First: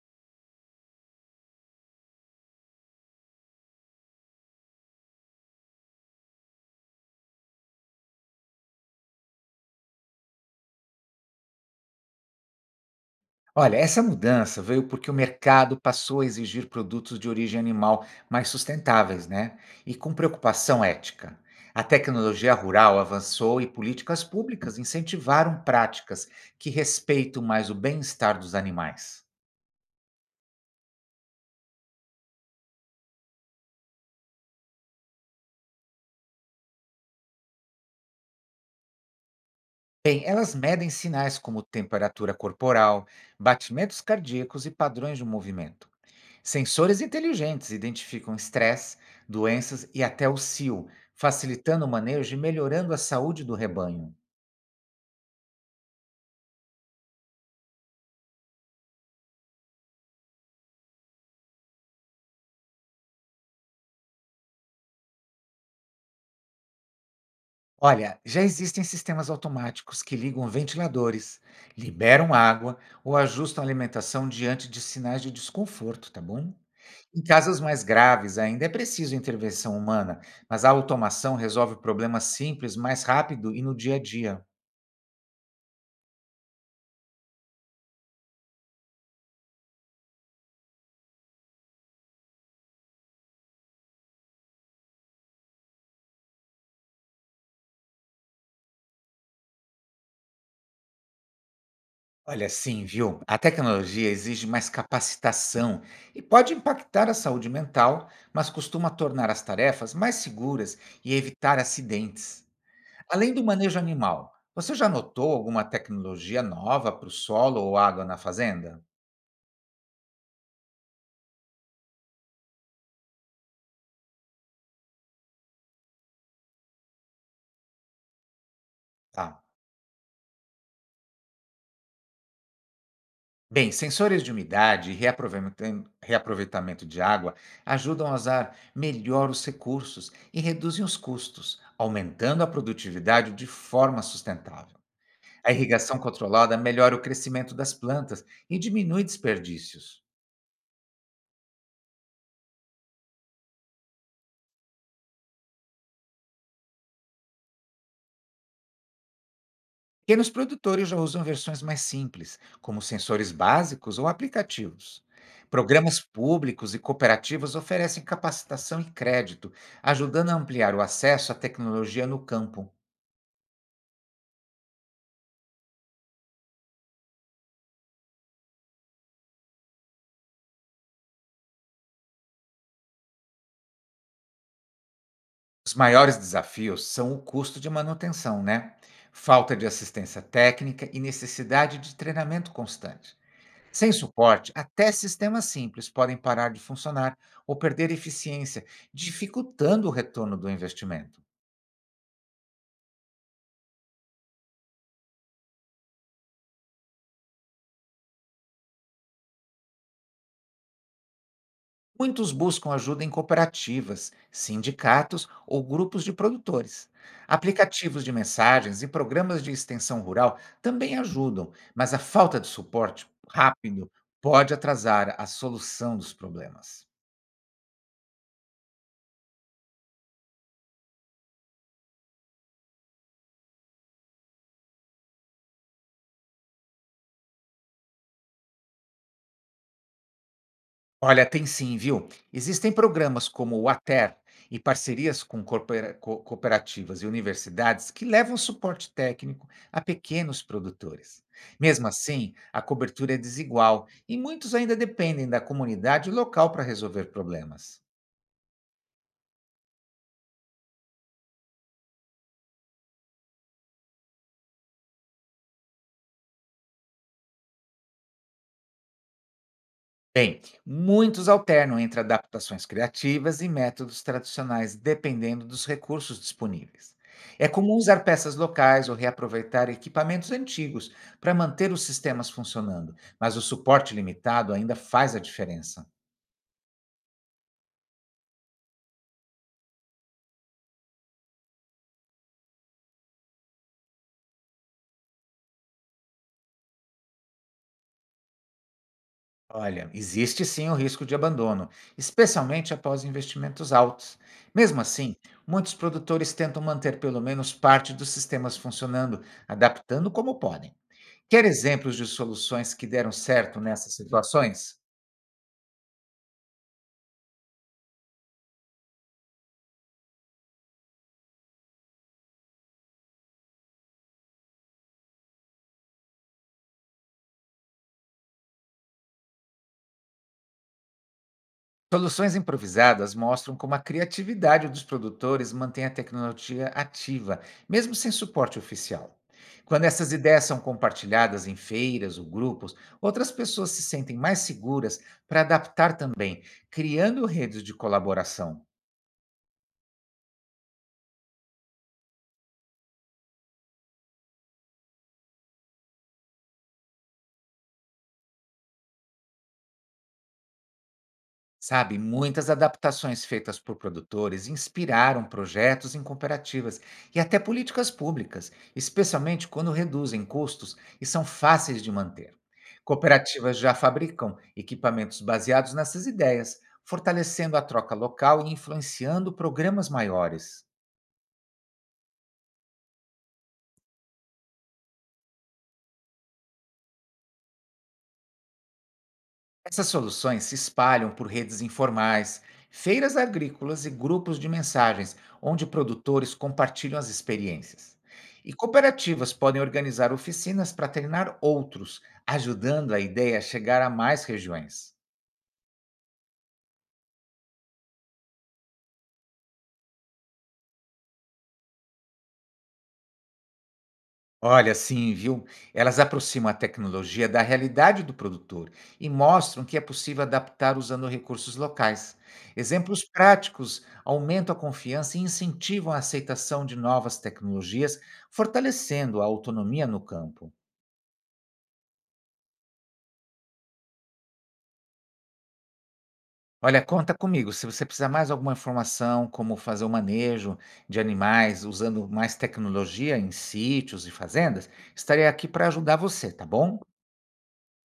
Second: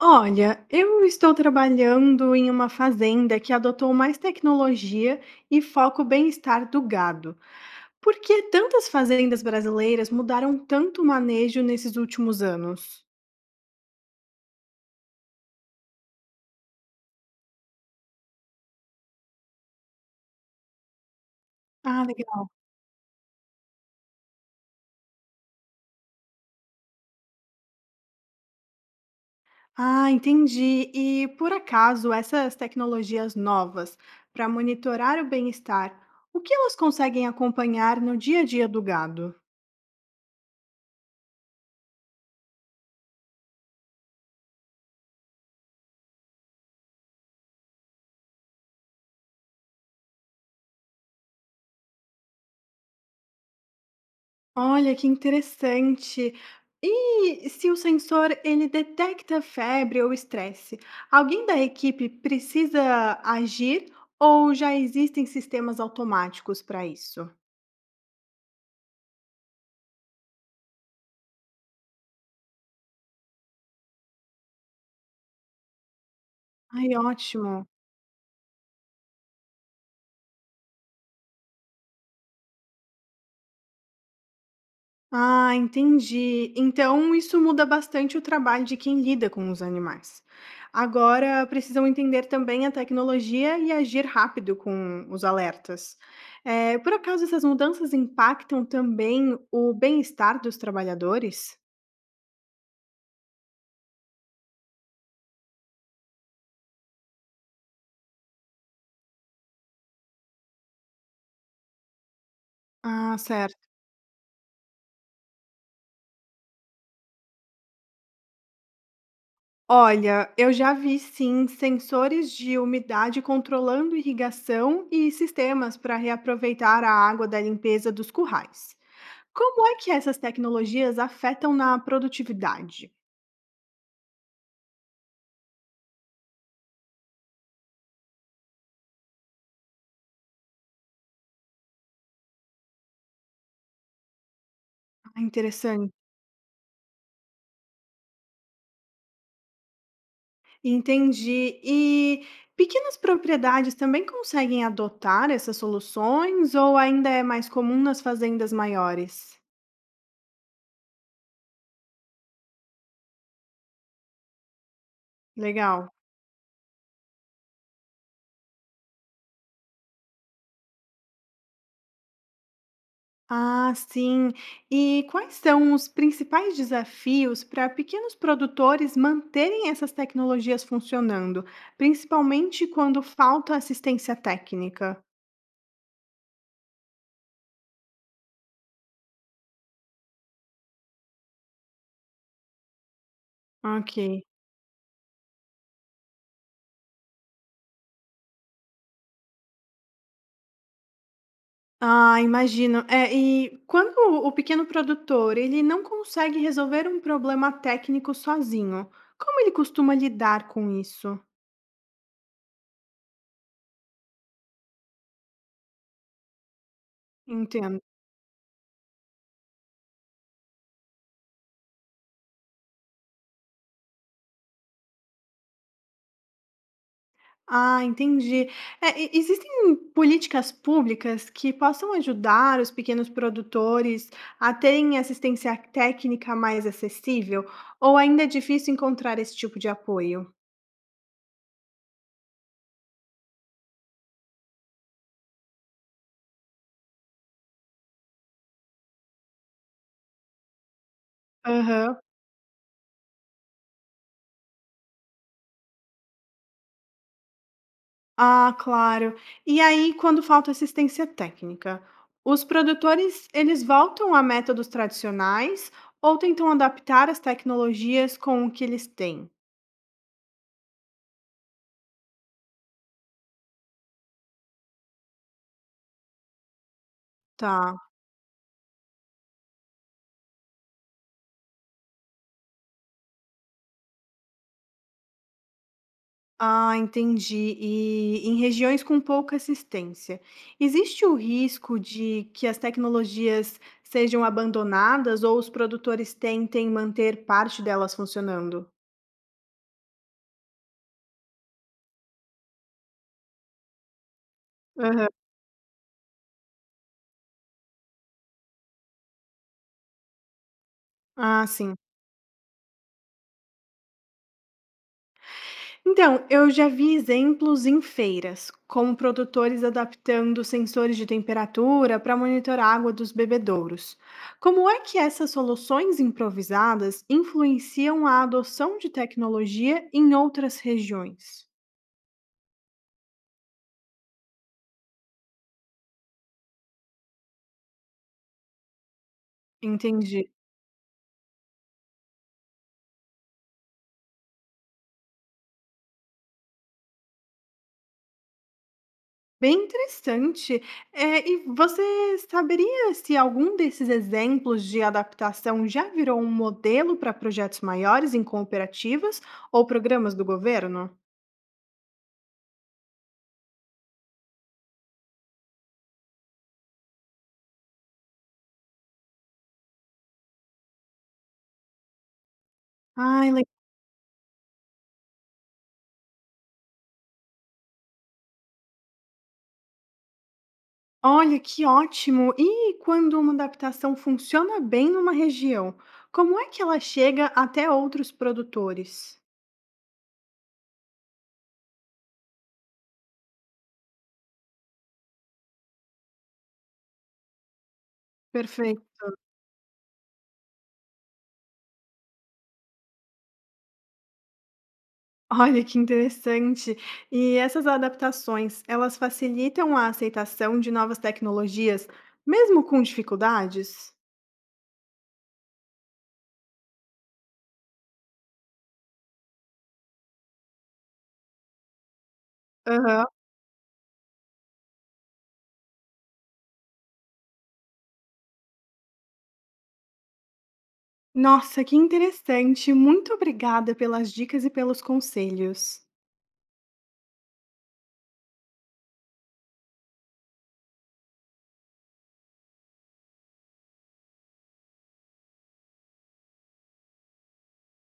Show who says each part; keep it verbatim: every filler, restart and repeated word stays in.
Speaker 1: Olha, eu estou trabalhando em uma fazenda que adotou mais tecnologia e foca o bem-estar do gado. Por que tantas fazendas brasileiras mudaram tanto o manejo nesses últimos anos?
Speaker 2: Olha, essa mudança veio porque o mercado passou a exigir produtos de origem animal mais sustentáveis, né? E com preocupação ética. A
Speaker 1: Ah, legal.
Speaker 2: tecnologia rural avançou e políticas públicas incentivaram práticas que respeitam mais o bem-estar dos animais.
Speaker 1: Ah, entendi. E por acaso essas tecnologias novas para monitorar o bem-estar, o que elas conseguem acompanhar no dia a dia do gado?
Speaker 2: Bem, elas medem sinais como temperatura corporal, batimentos cardíacos e padrões de movimento. Sensores inteligentes identificam estresse, doenças e até o cio, facilitando o manejo e melhorando a saúde do rebanho.
Speaker 1: Olha, que interessante. E se o sensor ele detecta febre ou estresse, alguém da equipe precisa agir ou já existem sistemas automáticos para isso?
Speaker 2: Olha, já existem sistemas automáticos que ligam ventiladores, liberam água ou ajustam a alimentação diante de sinais de desconforto, tá bom?
Speaker 1: Ai,
Speaker 2: Em casos
Speaker 1: ótimo.
Speaker 2: mais graves, ainda é preciso intervenção humana, mas a automação resolve problemas simples mais rápido e no dia a dia.
Speaker 1: Ah, entendi. Então isso muda bastante o trabalho de quem lida com os animais. Agora precisam entender também a tecnologia e agir rápido com os alertas. Eh, por acaso essas mudanças impactam também o bem-estar dos trabalhadores?
Speaker 2: Olha, sim, viu? A tecnologia exige mais capacitação e pode impactar a saúde mental, mas costuma tornar as tarefas mais seguras e evitar acidentes.
Speaker 1: Ah,
Speaker 2: Além do
Speaker 1: certo.
Speaker 2: manejo animal, você já notou alguma tecnologia nova para o solo ou água na fazenda?
Speaker 1: Olha, eu já vi sim sensores de umidade controlando irrigação e sistemas para reaproveitar a água da limpeza dos currais.
Speaker 2: Tá.
Speaker 1: Como é que essas tecnologias afetam na produtividade?
Speaker 2: Bem, sensores de umidade e reaproveitam- reaproveitamento de água ajudam a usar melhor os recursos e reduzem os custos, aumentando a produtividade de forma sustentável.
Speaker 1: Ah,
Speaker 2: A
Speaker 1: interessante.
Speaker 2: irrigação controlada melhora o crescimento das plantas e diminui desperdícios.
Speaker 1: Entendi. E pequenas propriedades também conseguem adotar essas soluções ou ainda é mais comum nas fazendas maiores?
Speaker 2: Pequenos produtores já usam versões mais simples, como sensores básicos ou aplicativos.
Speaker 1: Legal.
Speaker 2: Programas públicos e cooperativas oferecem capacitação e crédito, ajudando a ampliar o acesso à tecnologia no campo.
Speaker 1: Ah, sim. E quais são os principais desafios para pequenos produtores manterem essas tecnologias funcionando, principalmente quando falta assistência técnica?
Speaker 2: Os maiores desafios são o custo de manutenção, né? Falta de assistência técnica e necessidade de treinamento constante. Sem
Speaker 1: Ok.
Speaker 2: suporte, até sistemas simples podem parar de funcionar ou perder eficiência, dificultando o retorno do investimento.
Speaker 1: Ah, imagino. É, e quando o pequeno produtor, ele não consegue resolver um problema técnico sozinho, como ele costuma lidar com isso?
Speaker 2: Muitos buscam ajuda em cooperativas, sindicatos ou grupos de produtores.
Speaker 1: Entendo.
Speaker 2: Aplicativos de mensagens e programas de extensão rural também ajudam, mas a falta de suporte rápido pode atrasar a solução dos problemas.
Speaker 1: Ah, entendi. É, e- existem políticas públicas que possam ajudar os pequenos produtores a terem assistência técnica mais acessível? Ou ainda é difícil encontrar esse tipo de apoio?
Speaker 2: Olha, tem sim, viu? Existem programas como o A T E R e parcerias com corpora- co- cooperativas e universidades que levam suporte técnico a pequenos produtores. Mesmo
Speaker 1: Aham.
Speaker 2: assim, a cobertura é desigual e muitos ainda dependem da comunidade local para resolver problemas.
Speaker 1: Ah, claro. E aí, quando falta assistência técnica, os produtores eles voltam a métodos tradicionais ou tentam adaptar as tecnologias com o que eles têm?
Speaker 2: Bem, muitos alternam entre adaptações criativas e métodos tradicionais, dependendo dos recursos disponíveis. É comum
Speaker 1: Tá.
Speaker 2: usar peças locais ou reaproveitar equipamentos antigos para manter os sistemas funcionando, mas o suporte limitado ainda faz a diferença.
Speaker 1: Ah, entendi. E em regiões com pouca assistência, existe o risco de que as tecnologias sejam abandonadas ou os produtores tentem manter parte delas funcionando?
Speaker 2: Olha, existe sim o risco de abandono, especialmente após investimentos altos. Mesmo
Speaker 1: Aham.
Speaker 2: assim, muitos produtores tentam manter pelo menos parte dos sistemas funcionando, adaptando como podem. Quer
Speaker 1: Ah, sim.
Speaker 2: exemplos de soluções que deram certo nessas situações?
Speaker 1: Então, eu já vi exemplos em feiras, como produtores adaptando sensores de temperatura para monitorar a água dos bebedouros. Como é que essas soluções improvisadas influenciam a adoção de tecnologia em outras regiões?
Speaker 2: Soluções improvisadas mostram como a criatividade dos produtores mantém a tecnologia ativa, mesmo sem suporte oficial. Quando essas
Speaker 1: Entendi.
Speaker 2: ideias são compartilhadas em feiras ou grupos, outras pessoas se sentem mais seguras para adaptar também, criando redes de colaboração.
Speaker 1: Bem interessante. É, e você saberia se algum desses exemplos de adaptação já virou um modelo para projetos maiores em cooperativas ou programas do governo?
Speaker 2: Sabe, muitas adaptações feitas por produtores inspiraram projetos em cooperativas e até políticas públicas, especialmente quando reduzem custos e são fáceis de manter.
Speaker 1: Ai,
Speaker 2: Cooperativas já fabricam equipamentos baseados nessas ideias, fortalecendo a troca local e influenciando programas maiores.
Speaker 1: olha, que ótimo! E quando uma adaptação funciona bem numa região, como é que ela chega até outros produtores?
Speaker 2: Essas soluções se espalham por redes informais, feiras agrícolas e grupos de mensagens, onde produtores compartilham as experiências. E
Speaker 1: Perfeito.
Speaker 2: cooperativas podem organizar oficinas para treinar outros, ajudando a ideia a chegar a mais regiões.
Speaker 1: Olha, que interessante. E essas adaptações, elas facilitam a aceitação de novas tecnologias, mesmo com dificuldades?
Speaker 2: Olha, sim, viu? Elas aproximam a tecnologia da realidade do produtor e mostram que é possível adaptar usando recursos locais.
Speaker 1: Aham.
Speaker 2: Exemplos práticos aumentam a confiança e incentivam a aceitação de novas tecnologias, fortalecendo a autonomia no campo.
Speaker 1: Nossa, que interessante. Muito obrigada pelas dicas e pelos conselhos.
Speaker 2: Olha, conta comigo. Se você precisar mais alguma informação, como fazer o manejo de animais usando mais tecnologia em sítios e fazendas, estarei aqui para ajudar você, tá bom?